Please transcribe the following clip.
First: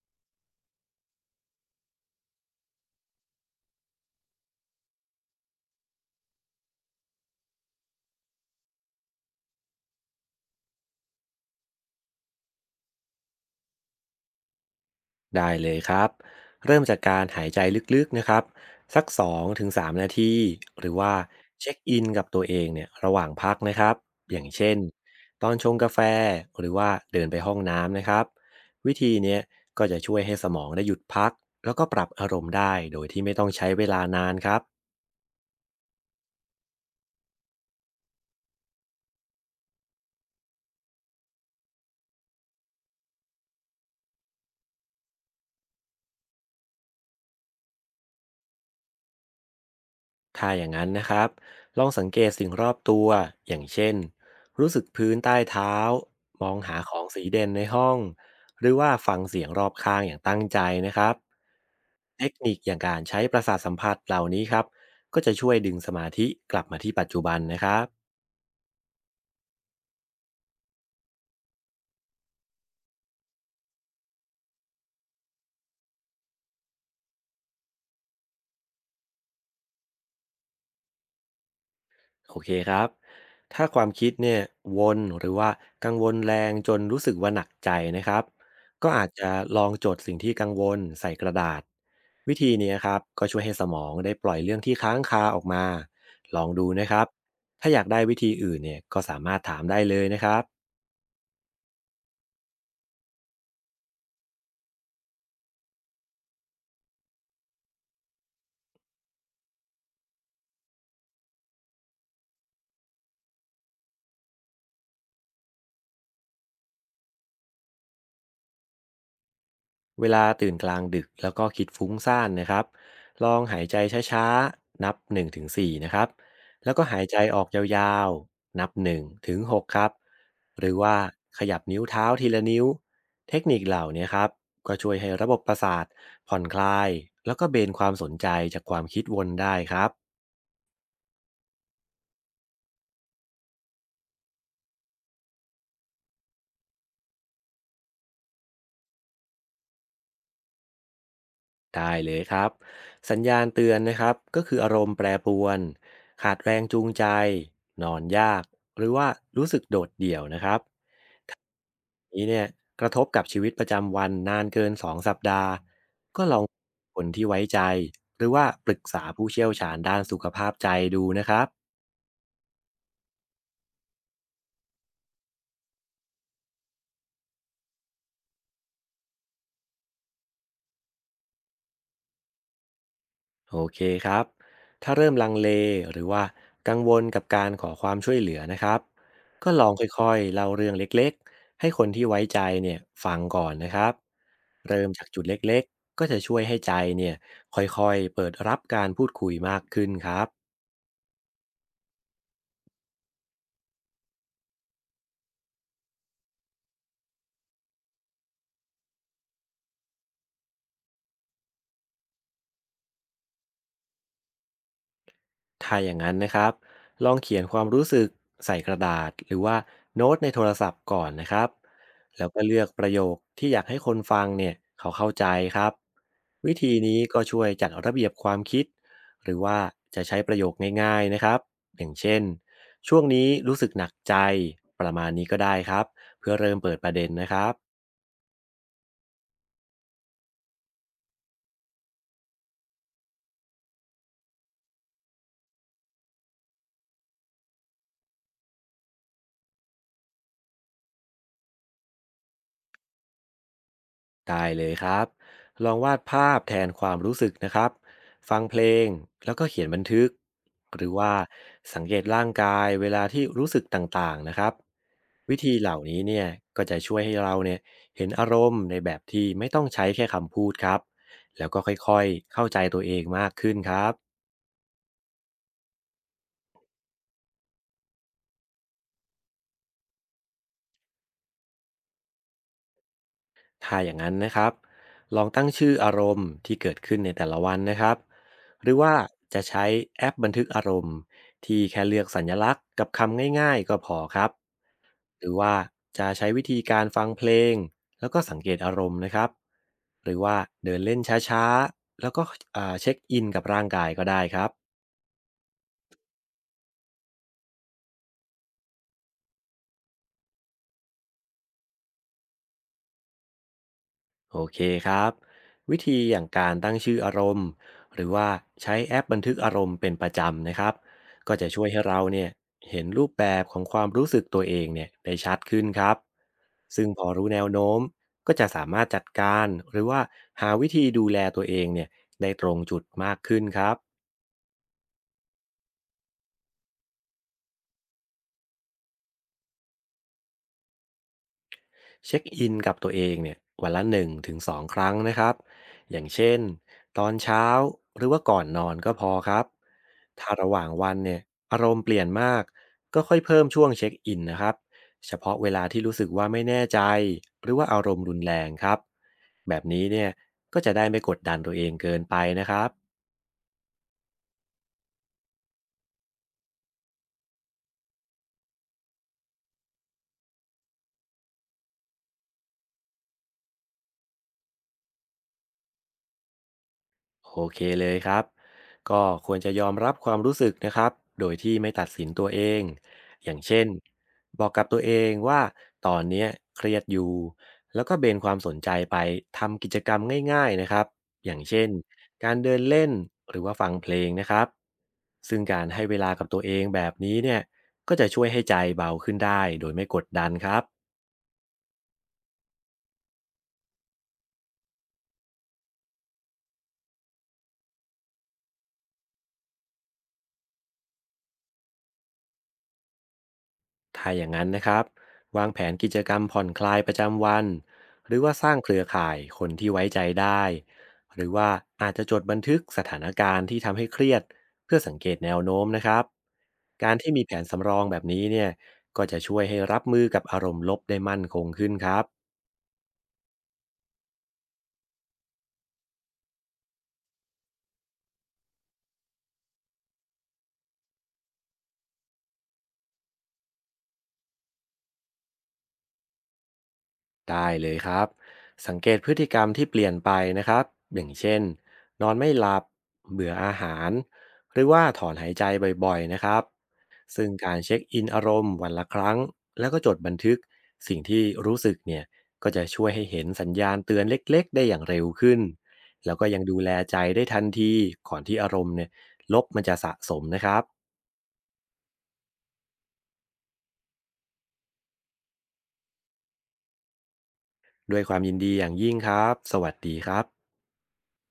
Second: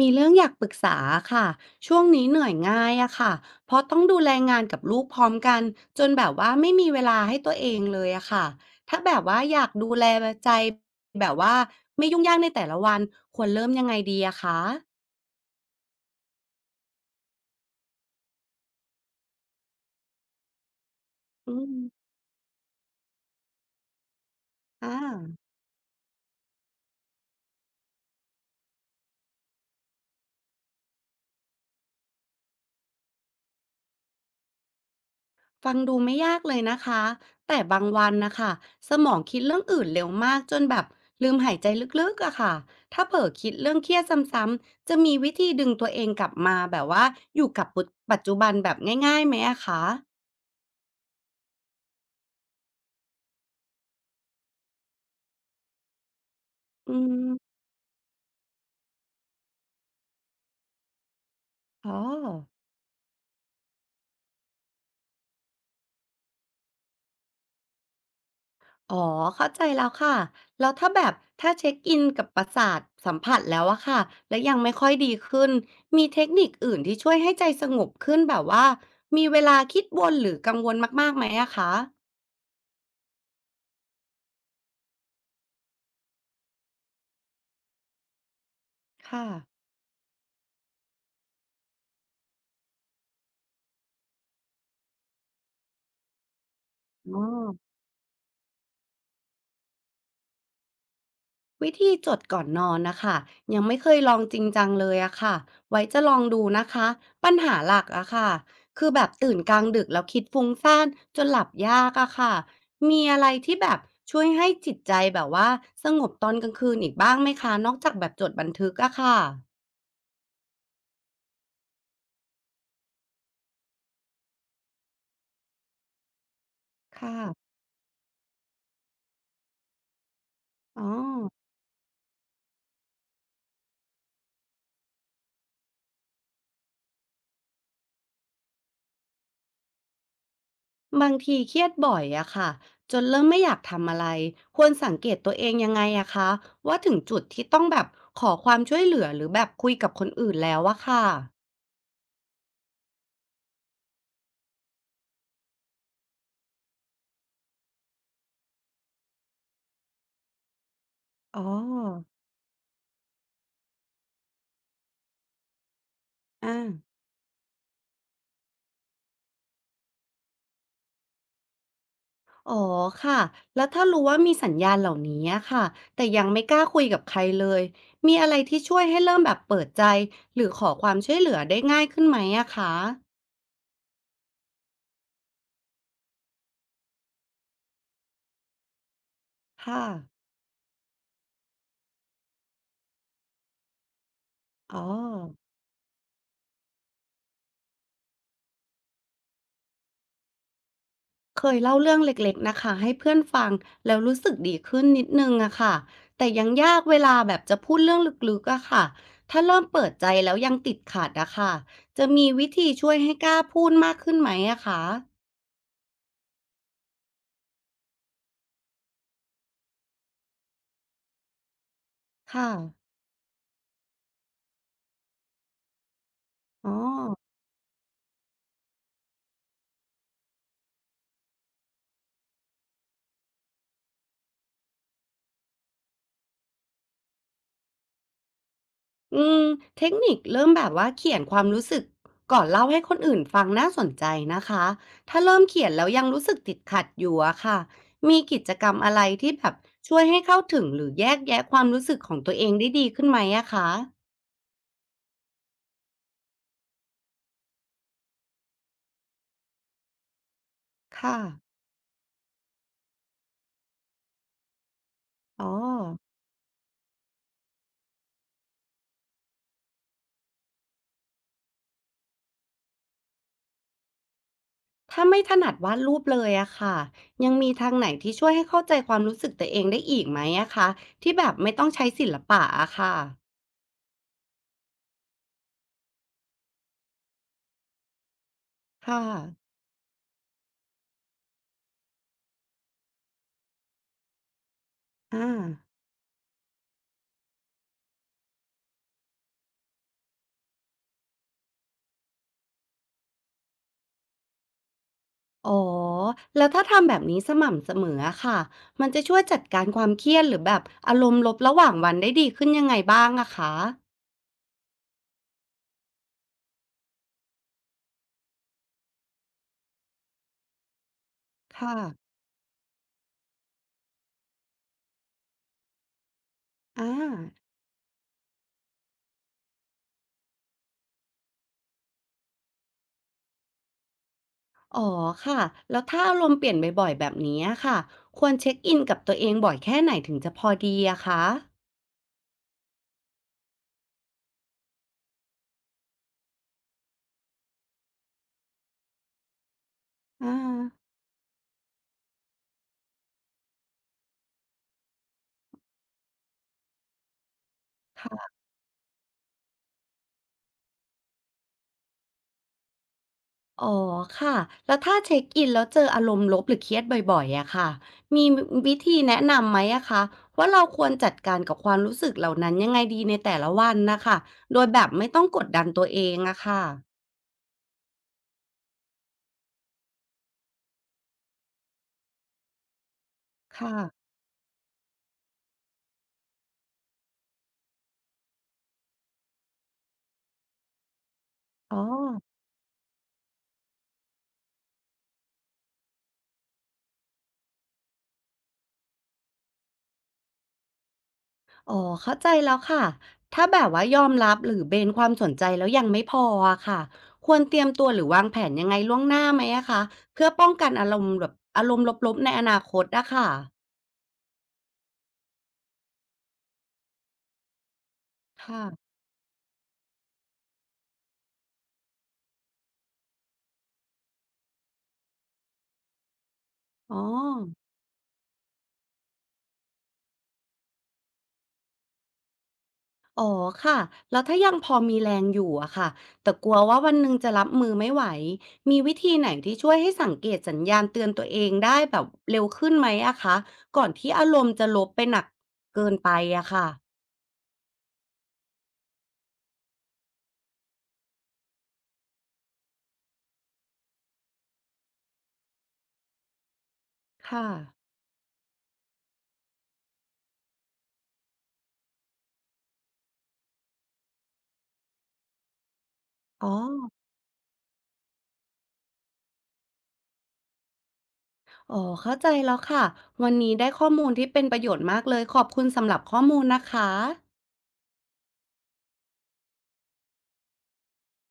มีเรื่องอยากปรึกษาค่ะช่วงนี้เหนื่อยง่ายอะค่ะเพราะต้องดูแลงานกับลูกพร้อมกันจนแบบว่าไม่มีเวลาให้ตัวเองเลยอะค่ะถ้าแบบว่าอยากดูแลใจแบบว่าไม่ยุ่งยากในแต่ละวันควรเริ่มยังไงดีอะคะได้เลยครับเริ่มจากการหายใจลึกๆนะครับสัก2-3นาทีหรือว่าอืเช็มคอินกับตัวเองเนี่ยระหว่างพักนะครับอย่างเช่นอ่า ตอนชงกาแฟหรือว่าเดินไปห้องน้ำนะครับวิธีเนี้ยก็จะช่วยให้สมองได้หยุดพักแล้วก็ปรับอารมณ์ได้โดยที่ไม่ต้องใช้เวลานานครับ ฟังดูไม่ยากเลยนะคะ แต่บางวันนะคะสมองคิดเรื่องอื่นเร็วมากจนแบบลืมหายใจลึกๆอะค่ะถ้าเผลอคิดเรื่องเครียดซ้ำๆจะมีวิธีดึงตัวเองกลับมาแบบว่าอยู่กับปัจจุบันแบบง่ายๆไหมอะคะถ้าอย่างนั้นนะครับลองสังเกตสิ่งรอบตัวอย่างเช่นรู้สึกพื้นใต้เท้ามองหาขอืองสีเด่นมในห้องหรือว่าฟังเสียงรอบข้างอย่างตั้งใจนะครับอ๋อเทคนิคอย่างการใช้ประสาทสัมผัสเหล่านี้ครับก็จะช่วยดึงสมาธิกลับมาที่ปัจจุบันนะครับ อ๋อเข้าใจแล้วค่ะ แล้วถ้าแบบถ้าเช็คอินกับประสาทสัมผัสแล้วอะค่ะแลวยังไม่ค่อยดีขึ้นมีเทคนิคอื่นที่ช่วยให้ใจสงบขึ้นแบบว่ามีเวลาคิดวนหรือกังวลมากๆไหมอะคะ โอเคครับ ถ้าความคิดเนี่ยวนหรือว่ากังวลแรงจนรู้สึกว่าหนักใจนะครับก็อาจค่ะจะลองจดสิ่งที่กังวลใส่กระดาษวิธีนี้ครับก็ช่วยให้สมองได้ปล่อยเรื่องที่ค้างคาออกมาลองดูนะครับ อ๋อถ้าอยากได้วิธีอื่นเนี่ยก็สามารถถามได้เลยนะครับ วิธีจดก่อนนอนนะคะ ยังไม่เคยลองจริงจังเลยอะค่ะ ไว้จะลองดูนะคะ ปัญหาหลักอะค่ะ คือแบบตื่นกลางดึกแล้วคิดฟุ้งซ่านจนหลับยากอะค่ะ มีอะไรที่แบบช่วยให้จิตใจแบบว่าสงบตอนกลางคืนอีกบ้างไหมคะนอกจากแบบจดบันทึกอะค่ะเวลาตื่นกลางดึกแล้วก็คิดฟุ้งซ่านนะครับลองหายใจช้าๆ นับ1ถึง4นะครับแล้วก็หายค่ะใจออกยาวๆ นับ1ถึง6ครับหรืออ๋อ ว่าขยับนิ้วเท้าทีละนิ้ว เทคนิคเหล่านี้ครับก็ช่วยให้ระบบประสาทผ่อนคลาย แล้วก็เบนความสนใจจากความคิดวนได้ครับบางทีเครียดบ่อยอะค่ะจนเริ่มไม่อยากทำอะไรควรสังเกตตัวเองยังไงอะคะว่าถึงจุดที่ต้องแบบขอความช่วยเหลือหรือแบบคุยกับคนอื่นแล้วอะค่ะได้เลยครับ สัญญาณเตือนนะครับก็คืออารมณ์แปรปรวน ขาดแรงจูงใจ นอนยาก หรือว่ารู้สึกโดดเดี่ยวนะครับ อ๋อนี้เนี่ยกระทบกับชีวิตประจำวันนานเกิน2สัปดาห์ก็ลองอ่าคนที่ไว้ใจหรือว่าปรึกษาผู้เชี่ยวชาญด้านสุขภาพใจดูนะครับอ๋อค่ะแล้วถ้ารู้ว่ามีสัญญาณเหล่านี้อะค่ะแต่ยังไม่กล้าคุยกับใครเลยมีอะไรที่ช่วยให้เริ่มแบบเปิดใจหรือขอความช่วยเหลือได้ง่ายขึ้นไหมอะคะโอเคครับถ้าเริ่มลังเลหรือว่ากังวลกับการขอความช่วยเหลือนะครับก็ลองคค่ะ่อยๆเล่าเรื่องเล็กๆให้คนที่ไว้ใจเนี่ยฟังก่อนนะครับอ๋อ เริ่มจากจุดเล็กๆก็จะช่วยให้ใจเนี่ยค่อยๆเปิดรับการพูดคุยมากขึ้นครับ เคยเล่าเรื่องเล็กๆ นะคะให้เพื่อนฟังแล้วรู้สึกดีขึ้นนิดนึงอะค่ะแต่ยังยากเวลาแบบจะพูดเรื่องลึกๆอะค่ะถ้าเริ่มเปิดใจแล้วยังติดขัดอะค่ะจะมีวิธีช่วยให้กล้าพูดมากขึ้นไหมอะคะถ้าอย่างนั้นนะครับลองเขียนความรู้สึกใส่กระดาษหรือว่าโน้ตในโทรศัพท์ก่อนนะครับแล้วก็ค่ะเลือกประโยคที่อยากให้คนฟังเนี่ยเขาเข้าใจครับวิอ๋อ ธีนี้ก็ช่วยจัดระเบียบความคิดหรือว่าจะใช้ประโยคง่ายๆนะครับอย่างเช่นช่วงนี้รู้สึกหนักใจประมาณนี้ก็ได้ครับเพื่อเริ่มเปิดประเด็นนะครับ อืมเทคนิคเริ่มแบบว่าเขียนความรู้สึกก่อนเล่าให้คนอื่นฟังน่าสนใจนะคะถ้าเริ่มเขียนแล้วยังรู้สึกติดขัดอยู่อะค่ะมีกิจกรรมอะไรที่แบบช่วยให้เข้าถึงหรือแยกแยะความรู้สึกของตัวเองได้ดีขึ้นไหมอะคะได้เลยครับลองวาดภาพแทนความรู้สึกนะครับฟังเพลงแล้วก็เขียนบันทึกหรือว่าค่ะสังเกตร่างกายเวลาที่รู้สึกต่างๆนะครับวิอ๋อธีเหล่านี้เนี่ยก็จะช่วยให้เราเนี่ยเห็นอารมณ์ในแบบที่ไม่ต้องใช้แค่คำพูดครับแล้วก็ค่อยๆเข้าใจตัวเองมากขึ้นครับ ถ้าไม่ถนัดวาดรูปเลยอะค่ะยังมีทางไหนที่ช่วยให้เข้าใจความรู้สึกตัวเองได้อีกไหมอะคะที่แบบไม่ต้องใช้ศิลปะอะค่ะถ้าอย่างนั้นนะครับลองตั้งชื่ออารมณ์ที่เกิดขึ้นในแต่ละวันนะครับหรือว่าค่ะจะใช้แอปบันทึกอารมณ์ที่แค่เลือกสัญลักษณ์กับคำง่ายๆก็พอครับหอ่า รือว่าจะใช้วิธีการฟังเพลงแล้วก็สังเกตอารมณ์นะครับหรือว่าเดินเล่นช้าๆแล้วก็เช็คอินกับร่างกายก็ได้ครับ อ๋อ แล้วถ้าทำแบบนี้สม่ำเสมออะค่ะ มันจะช่วยจัดการความเครียดหรือแบบอารมณ์ลบระหว่างวันได้ดีขึ้นยังไงบ้างอะคะโอเคครับวิธีอย่างการตั้งชื่ออารมณ์หรือว่าใช้แอปบันทึกอารมณ์เป็นประจำนะครับก็จะช่วยค่ะให้เราเนี่ยเห็นรูปแบบของความรู้สึกตัวเองเนี่ยได้ชัดขึ้นครับซึ่อางพอรู้แนวโน้มก็จะสามารถจัดการหรือว่าหาวิธีดูแลตัวเองเนี่ยได้ตรงจุดมากขึ้นครับ อ๋อค่ะ แล้วถ้าอารมณ์เปลี่ยนบ่อยๆแบบนี้อะค่ะ ควรเช็คอินกับตัวเองบ่อยแค่ไหนถึงจะพอดีอะคะเช็คอินกับตัวเองเนี่ยวันละ1-2ถึงสองครั้งนะครับอย่างเช่นตอนเช้าหรือว่าก่อนนอนก็พอครับถ้าอาระหว่างวันเนี่ยอารมณ์เปลี่ยนมากก็ค่อยเพิ่มช่วงเช็คอินนะครับเฉพาะเวลาที่รู้สึกว่าไม่แน่ใจหรือว่าอารมณ์รุนแรค่ะ งครับแบบนี้เนี่ยก็จะได้ไม่กดดันตัวเองเกินไปนะครับ อ๋อค่ะแล้วถ้าเช็คอินแล้วเจออารมณ์ลบหรือเครียดบ่อยๆอะค่ะมีวิธีแนะนำไหมอะคะว่าเราควรจัดการกับความรู้สึกเหล่านั้นยังไงดีในแต่ละวันนะคะโดยแบบไม่ต้องกดดันตัวเองอะค่ะโอเคเลยครับก็ควรจะยอมรับความรู้สึกนะครับโดยที่ไม่ตัดสินตัวเอง อย่างเช่นค่ะบอกกับตัวเองว่าตอนเนี้ยเครียดอยู่ แล้วก็เบนความสนใจไปทำกิจกรรมง่ายๆนะครับอย่างเช่นอ๋อการเดินเล่นหรือว่าฟังเพลงนะครับซึ่งการให้เวลากับตัวเองแบบนี้เนี่ยก็จะช่วยให้ใจเบาขึ้นได้โดยไม่กดดันครับ อ๋อเข้าใจแล้วค่ะถ้าแบบว่ายอมรับหรือเบนความสนใจแล้วยังไม่พออะค่ะควรเตรียมตัวหรือวางแผนยังไงล่วงหน้าไหมอะคะเพื่อป้องกันอารมณ์แบบอารมณ์ลบๆในอนาคตอะค่ะถ้าอย่างนั้นนะครับวางแผนกิจกรรมผ่อนคลายประจำวันหรือว่าสร้างเครือค่ะข่ายคนที่ไว้ใจได้หรือว่าอาจจะจดบันทึกสถานการณ์ที่ทำให้เครียดเพื่อสังเกตแนวโน้มนะครับการอ๋อ ที่มีแผนสำรองแบบนี้เนี่ยก็จะช่วยให้รับมือกับอารมณ์ลบได้มั่นคงขึ้นครับ อ๋อค่ะ แล้วถ้ายังพอมีแรงอยู่อะค่ะแต่กลัวว่าวันหนึ่งจะรับมือไม่ไหว มีวิธีไหนที่ช่วยให้สังเกตสัญญาณเตือนตัวเองได้แบบเร็วขึ้นไหมอะคะก่อนที่อารมณ์จะลบไปหนักเกินไปอะค่ะได้เลยครับสังเกตพฤติกรรมที่เปลี่ยนไปนะครับอย่างเช่นนอนไม่หลับเบื่ออาหารหรือว่าถอนหายใจบ่อยๆนะครับซึ่งค่ะการเช็คอินอารมณ์วันละครั้งแล้วก็จดบันทึกสิ่งที่รู้สึกเนี่ยก็จะช่วยให้เห็นสัญญาณเตือนเล็กๆได้อย่างเร็วขึ้นแล้วก็ยังอ๋อดูแลใจได้ทันทีก่อนที่อารมณ์เนี่ยลบมันจะสะสมนะครับอ๋อ เข้าใจแล้วค่ะ วันนี้ได้ข้อมูลที่เป็นประโยชน์มากเลย ขอบคุณสำหรับข้อมูลนะคะด้วยความยินดีอย่างยิ่งครับสวัสดีครับ